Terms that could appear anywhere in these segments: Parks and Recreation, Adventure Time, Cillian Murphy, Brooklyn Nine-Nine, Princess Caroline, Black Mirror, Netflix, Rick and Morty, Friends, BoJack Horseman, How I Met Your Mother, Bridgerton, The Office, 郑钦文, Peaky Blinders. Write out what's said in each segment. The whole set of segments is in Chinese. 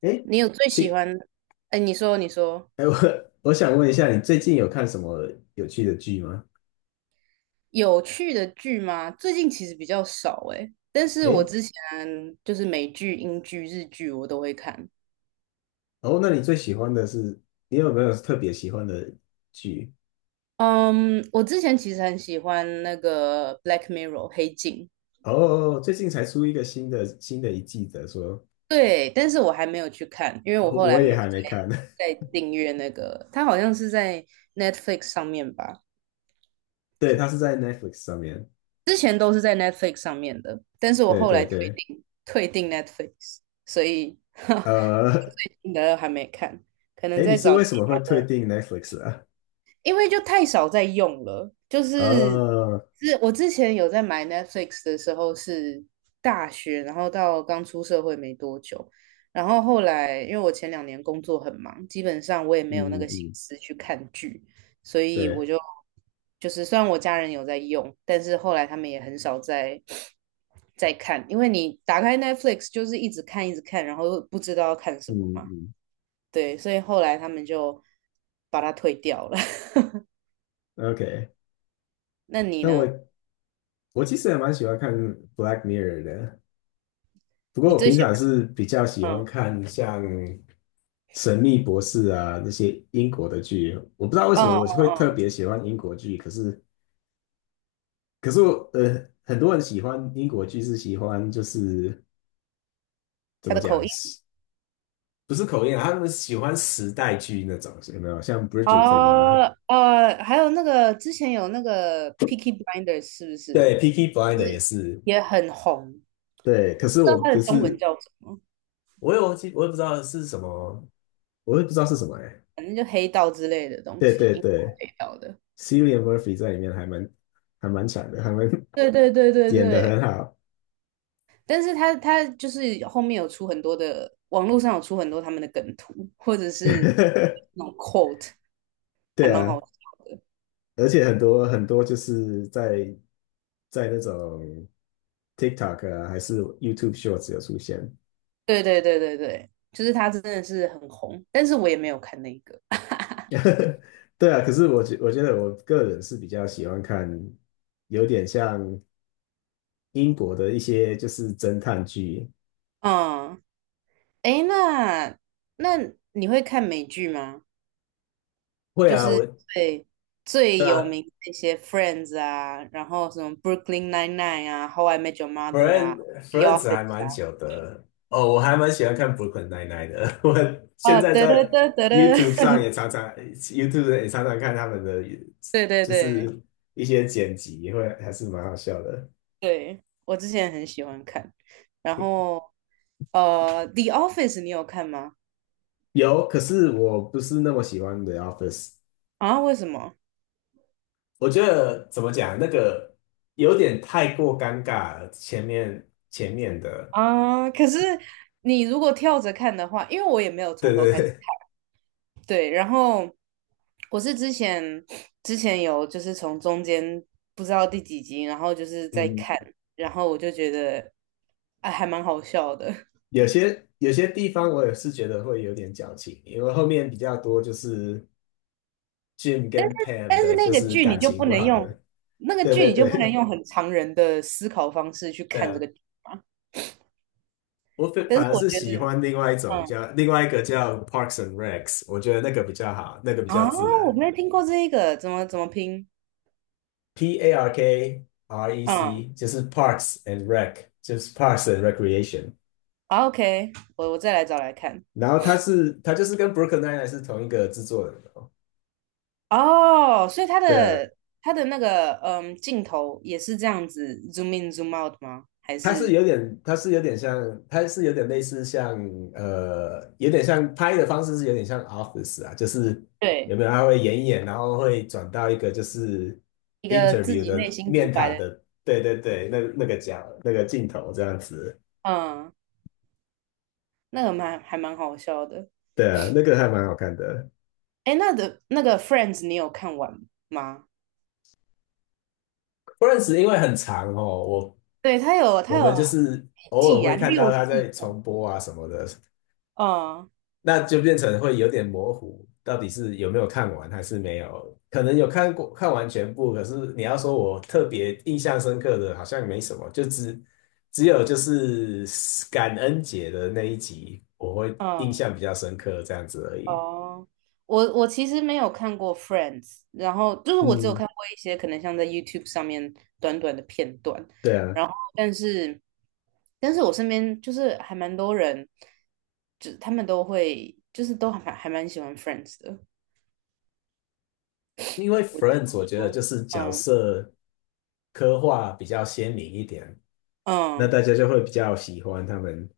哎，你有最喜亲，欢？哎，你说哎，我 我想问一下，你最近有看什么有趣的剧吗？有趣的剧吗？最近其实比较少哎，但是我哎，之前就是美剧、英剧、日剧我都会看。哦，那你最喜欢的是，你有没有特别喜欢的剧？嗯，我之前其实很喜欢那个《Black Mirror》黑镜，哦，最近才出一个新的一季的，说，对，但是我还没有去看，因为我哦后来我没也有还没看。再订阅那个，它好像是在 Netflix 上面吧，对，它是在 Netflix 上面。之前都是在 Netflix 上面的，但是我对后对来退对，订退订 Netflix，所以 呃，新的还没看，可能哎，你在是找为其什么他会退的，订 Netflix 啊？因为就太少在用了。就是哦，是我之前有在买 Netflix 的时候是大学，然后到刚出社会没多久，然后后来因为我前2年工作很忙，基本上我也没有那嗯个心嗯，思去看剧，所以我对，就是虽然我家人有在用，但是后来他们也很少看，因为你打开 Netflix 就是一直看一直看，然后不知道要看什么嘛。嗯对，所以后来他们就把它退掉了。嗯，OK，那你那我呢？我其实也蛮喜欢看《Black Mirror》的。不过你我最平喜常是比较喜欢？欢嗯看像《神秘博士》啊那些英国的剧，我不知道为什么嗯嗯我会特嗯，别喜欢英国剧，可是我很多人喜欢英国剧是喜欢就是怎他么的讲，口音不是口音啊，他们喜欢时代剧那种，有没有？像《Bridgerton》啊，哦还有那个之前有那个《p i c k y b l i n d e r 是不是对，Peaky Blinder 也是，也很红？对，我可不是知道我它的不中文是，叫什么，我也忘记，我也不知道是什么。我也不知道是什么哎、反正就黑道之类的东对西，对英国对黑道的。，Cillian Murphy 在里面还蛮强的，还蛮对对对对演得对，很好，但是他就是后面有出很多的，网络上有出很多他们的梗图，或者是那 种 quote，还对蛮啊，好而且很多很多就是在那种 TikTok 啊，还是 YouTube Shorts 有出现，对对对对对，就是他真的是很红，但是我也没有看那个。对啊，可是我觉得我个人是比较喜欢看，有点像英国的一些就是侦探剧，嗯，诶，那你会看美剧吗？会就啊，我是最最有那 名的一些《Friends》啊，然后什么《Brooklyn Nine-Nine》啊，《How I Met Your Mother》啊，Friend 《The Friends Office》还蛮啊。久的哦，我还蛮喜欢看 Brooklyn Nine-Nine 的。我现哦，在得得在 得得得，YouTube 上也 常常 YouTube 也常常看他们的，对对就对是一些剪辑，会还是蛮好笑的。对，我之前很喜欢看。然后《The Office》你有看吗？有，可是我不是那么喜欢 The Office。啊，为什么？我觉得怎么讲，那个有点太过尴尬了。前面的，啊，可是你如果跳着看的话，因为我也没有对从头对开始，对，对，然后我是之前有就是从中间不知道第几集，然后就是在嗯，看，然后我就觉得啊还蛮好笑的，有些地方我也是觉得会有点矫情，因为后面比较多就是。Jim 但是跟 Pam 但是的那就个是剧你感就情不不能好用的，那个对剧对你就不能对用很常人的思考方式去对看这啊！个剧嘛，我反但是反而我是觉喜得欢嗯另外一个叫 Parkson Rex，我觉得那个比较好，那个比较啊自我然。没有听过这一个，怎么拼？P A R K R E 嗯，C 就是 Parks and Rec，就是 Parks and Recreation。好，OK，我再来找来看。然后他就是跟 Brookeyn Nine 是同一个制作人，哦，哦，所以他对啊。的他的那个镜头也是这样子 zoom in zoom out 吗？还是它是有点类似像，有点像拍的方式是有点像 Office 啊，就是有对没有他会演一演，然后会转到一个就是 一个自 interview 己的内心独面白谈的？的，对对对，那那个角那个镜头这样子，嗯，那个还蛮好笑的。对啊，那个还蛮好看的。哎，那个 Friends 你有看完吗？不认识，因为很长哦，我对，他有他我有们就是几偶尔季会啊？看到六他季在哦。重播啊什么的，嗯那就变成会有点模糊，到底是有没有看完还是没有？可能有看完全部，可是你要说我特别印象深刻的，好像没什么，只有就是感恩节的那一集，我会印嗯。象比较深刻这样子而已。哦，我其实没有看过《Friends》，然后就是我只有嗯，看过一些可能像在 YouTube 上面短短的片段，对啊，然后但是我身边就是还蛮多人，就他们都会就是都还蛮喜欢《Friends》的。因为 我在 Friends 我想觉得就说，是角嗯色刻画比较鲜明一点，那嗯，大家就会比较喜欢他们，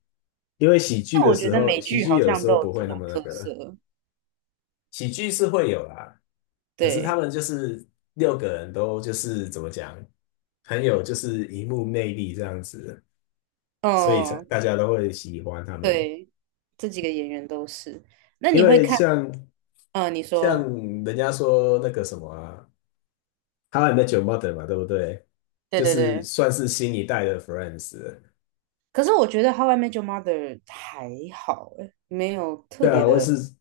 因为喜剧但的我觉时得候，美喜剧剧好有的像时都候有不这会那种么那特个。色，喜剧是会有啦，可是他对，们就是六个人都就是怎么讲，很有就是荧幕魅力这样子，所以才嗯大家都会喜欢他们。对，这几个演员都是。那因你会为看？像嗯，你像说，人家说那个什么啊，《How I Met Your Mother》嘛，对不对？对就对是对。算是新一代的 Friends 了。可是我觉得《How I Met Your Mother》还好欸，没有特对别啊，我也的，是，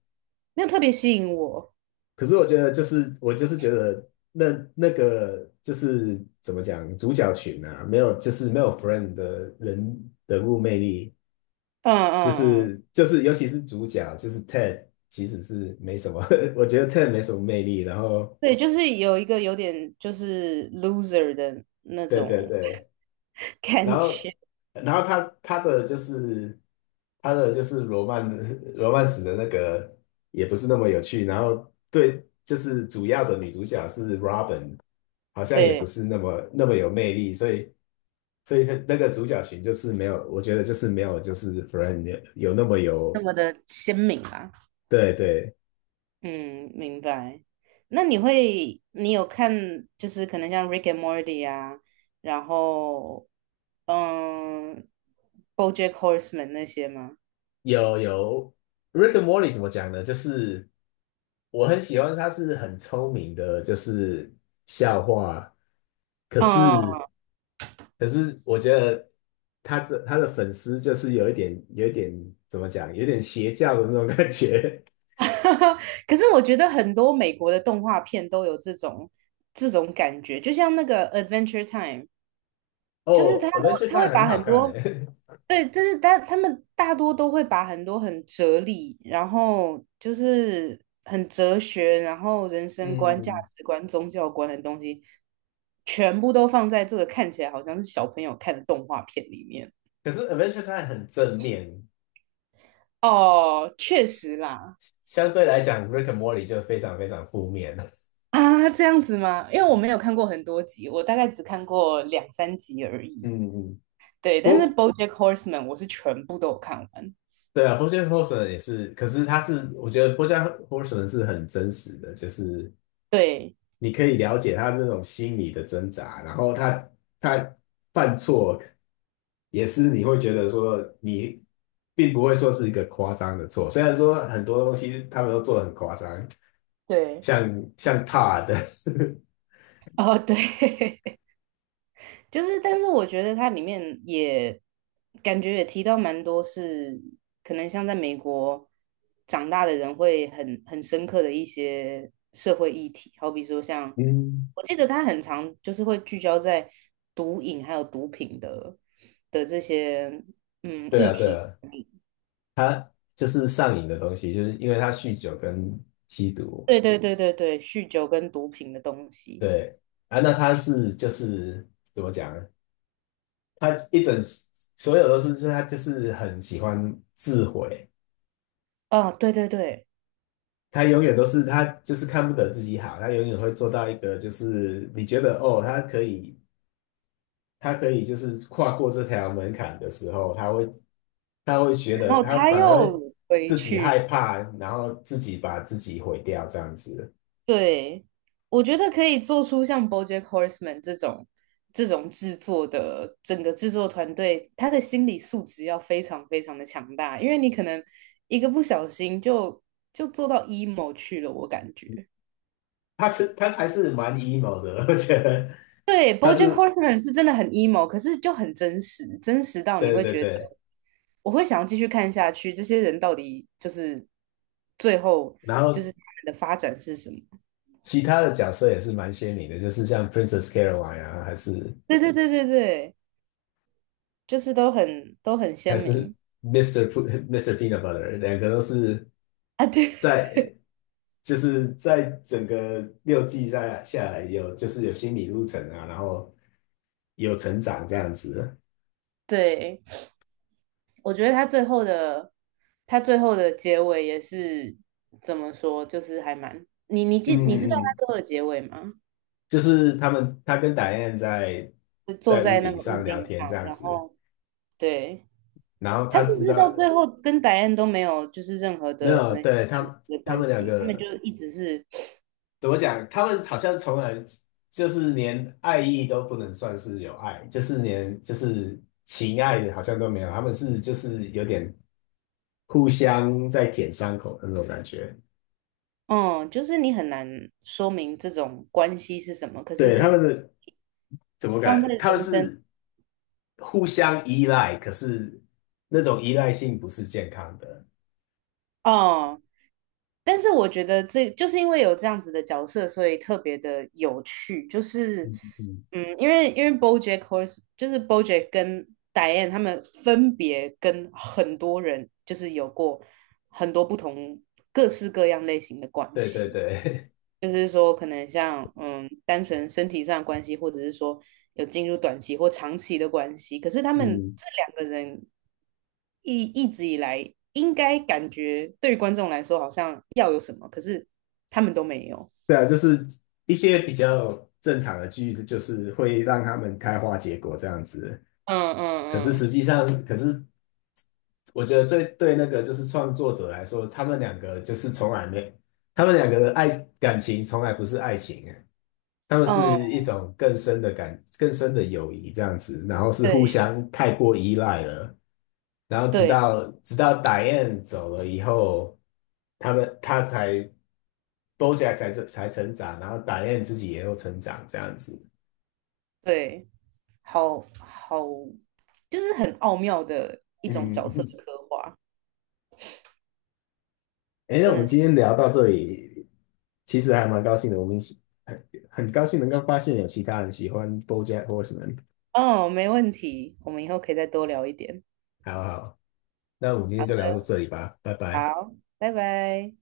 没有特别吸引我。可是我觉得就是我就是觉得那个就是怎么讲，主角群啊，没有 friend 的人物魅力，嗯就嗯嗯，是就是，尤其是主角，就是 Ted，其实是没什么，我觉得 Ted 没什么魅力。然后，对，就是有一个有点就是 loser 的那对对种 对，然感觉，后然后他的就是他的就是罗曼 罗曼史的那个也不是那么有趣。然后对，就是主要的女主角是 Robin，好像也不对，是那么那么有魅力，所以他那个主角群就是没有，我觉得就是没有就是 Friend 有那么那有，么的鲜明啦。对对，嗯，明白。那你会，你有看就是可能像《Rick and Morty》啊，然后嗯，《BoJack Horseman》那些吗？有，Rick and Morty 怎么讲呢？就是我很喜欢，他是很聪明的，就是笑话。可嗯嗯 是可是，我觉得他的粉丝就是有一点怎么讲，有点邪教的那种感觉。可是我觉得很多美国的动画片都有这种感觉，就像那个《Adventure Time》，就是他哦，Adventure 他会 Time 很把好很看呢。多 对，就是他们大多都会把很多很哲理，然后就是很哲学，然后人生观、价嗯，值观、宗教观的东西，全部都放在这个看起来好像是小朋友看的动画片里面。可是 Adventure Time 很正面，哦，确实啦，相对来讲，Rick and Morty 就非常非常负面。啊，这样子吗？因为我没有看过很多集，我大概只看过两三集而已。嗯嗯。对，但是不《BoJack Horseman》我是全部都有看完。对啊，BoJack h o r e 也是，可是他是，我觉得 BoJack Hore 是很真实的，就是对你可以了解他那种心理的挣扎，然后他犯错也是你会觉得说你并不会说是一个夸张的错，虽然说很多东西他们都做的很夸张，对，像 t 的，d 哦对，就是，但是我觉得它里面也感觉也提到蛮多是可能像在美国长大的人会很深刻的一些社会议题，好比说 像嗯，我记得他很常就是会聚焦在毒瘾还有毒品的这些对议啊对题，啊，就是上瘾的东西，就是因为他酗酒跟吸毒，对对对对对，酗酒跟毒品的东西对啊，那他是就是怎么讲？他一整所有都是，就是他就是很喜欢自毁，啊，对对对，他永远都是他就是看不得自己好，他永远会做到一个就是你觉得哦，他可以就是跨过这条门槛的时候，他会觉然得后他他反而会又回自己去害怕，然后自己把自己毁掉这样子，对，我觉得可以做出像 BoJack Horseman 这种制作的整个制作团队，他的心理素质要非常非常的强大，因为你可能一个不小心就做到 emo 去了，我感觉。他还是蛮 emo 的，我觉得对他，BoJack 是 Horseman 是真的很 emo，可是就很真实，真实到你对会对觉得对，我会想要继续看下去，这些人到底就是最后然就是后。他们的发展是什么？其他的角色也是蛮鲜明的，就是像 Princess Caroline 啊，还是对对对对对，就是都很还鲜是 明 Mr. Peanut Butter，两个都是啊，对。在就是在整个6季下来有就是有心理路程啊，然后有成长这样子。对，我觉得他最后的结尾也是怎么说，就是还蛮你你记你知嗯道他嗯，最后的结尾吗？就是他跟打燕在就坐在屋在那顶个屋上聊顶天这上，样然子，后对然后他他是不知是到道最后跟戴安都没有就是任何没的可有，能对他的他关们两系，他们就个一直是怎么讲？他们好像从来就是连爱意都不能算是有爱，就是连就是情爱的好像都没有，他们是就是有点互相在舔伤口的那种感觉。嗯，就是你很难说明这种关系是什么，可对，他是们的怎么放在感？他们人生是互相依赖，可是那种依赖性不是健康的。哦，但是我觉得这就是因为有这样子的角色，所以特别的有趣。就是，嗯嗯，因为 BoJack Horse 就是 BoJack 跟 Diane 他们分别跟很多人就是有过很多不同各式各样类型的关对对系。对，就是说，可能像单纯身体上的关系，或者是说有进入短期或长期的关系。可是他 们嗯，这两个人一直以来，应该感觉对于观众来说好像要有什么，可是他们都没有。对啊，就是一些比较正常的剧，就是会让他们开花结果这样子。嗯可是嗯实际上，可是我觉得最对那个就是创作者来说，他们两个就是从来没，他们两个的感情从来不是爱情欸，他们是嗯嗯，一种更深的友谊这样子，然后是互对相太过依赖了，然后直对到直到 d i 走了以后，他才 BoJack 才成长，然后 d i 自己也有成长这样子。对，好好，就是很奥妙的一种角色嗯，的刻画，哎，那真我的们是。今天聊到这里，其实还蛮高兴的。我们很高兴能够发现有其他人喜欢 BoJack Horseman。哦，没问题，我们以后可以再多聊一点。好好，那我们今天就聊到这里吧，拜拜。好，拜拜。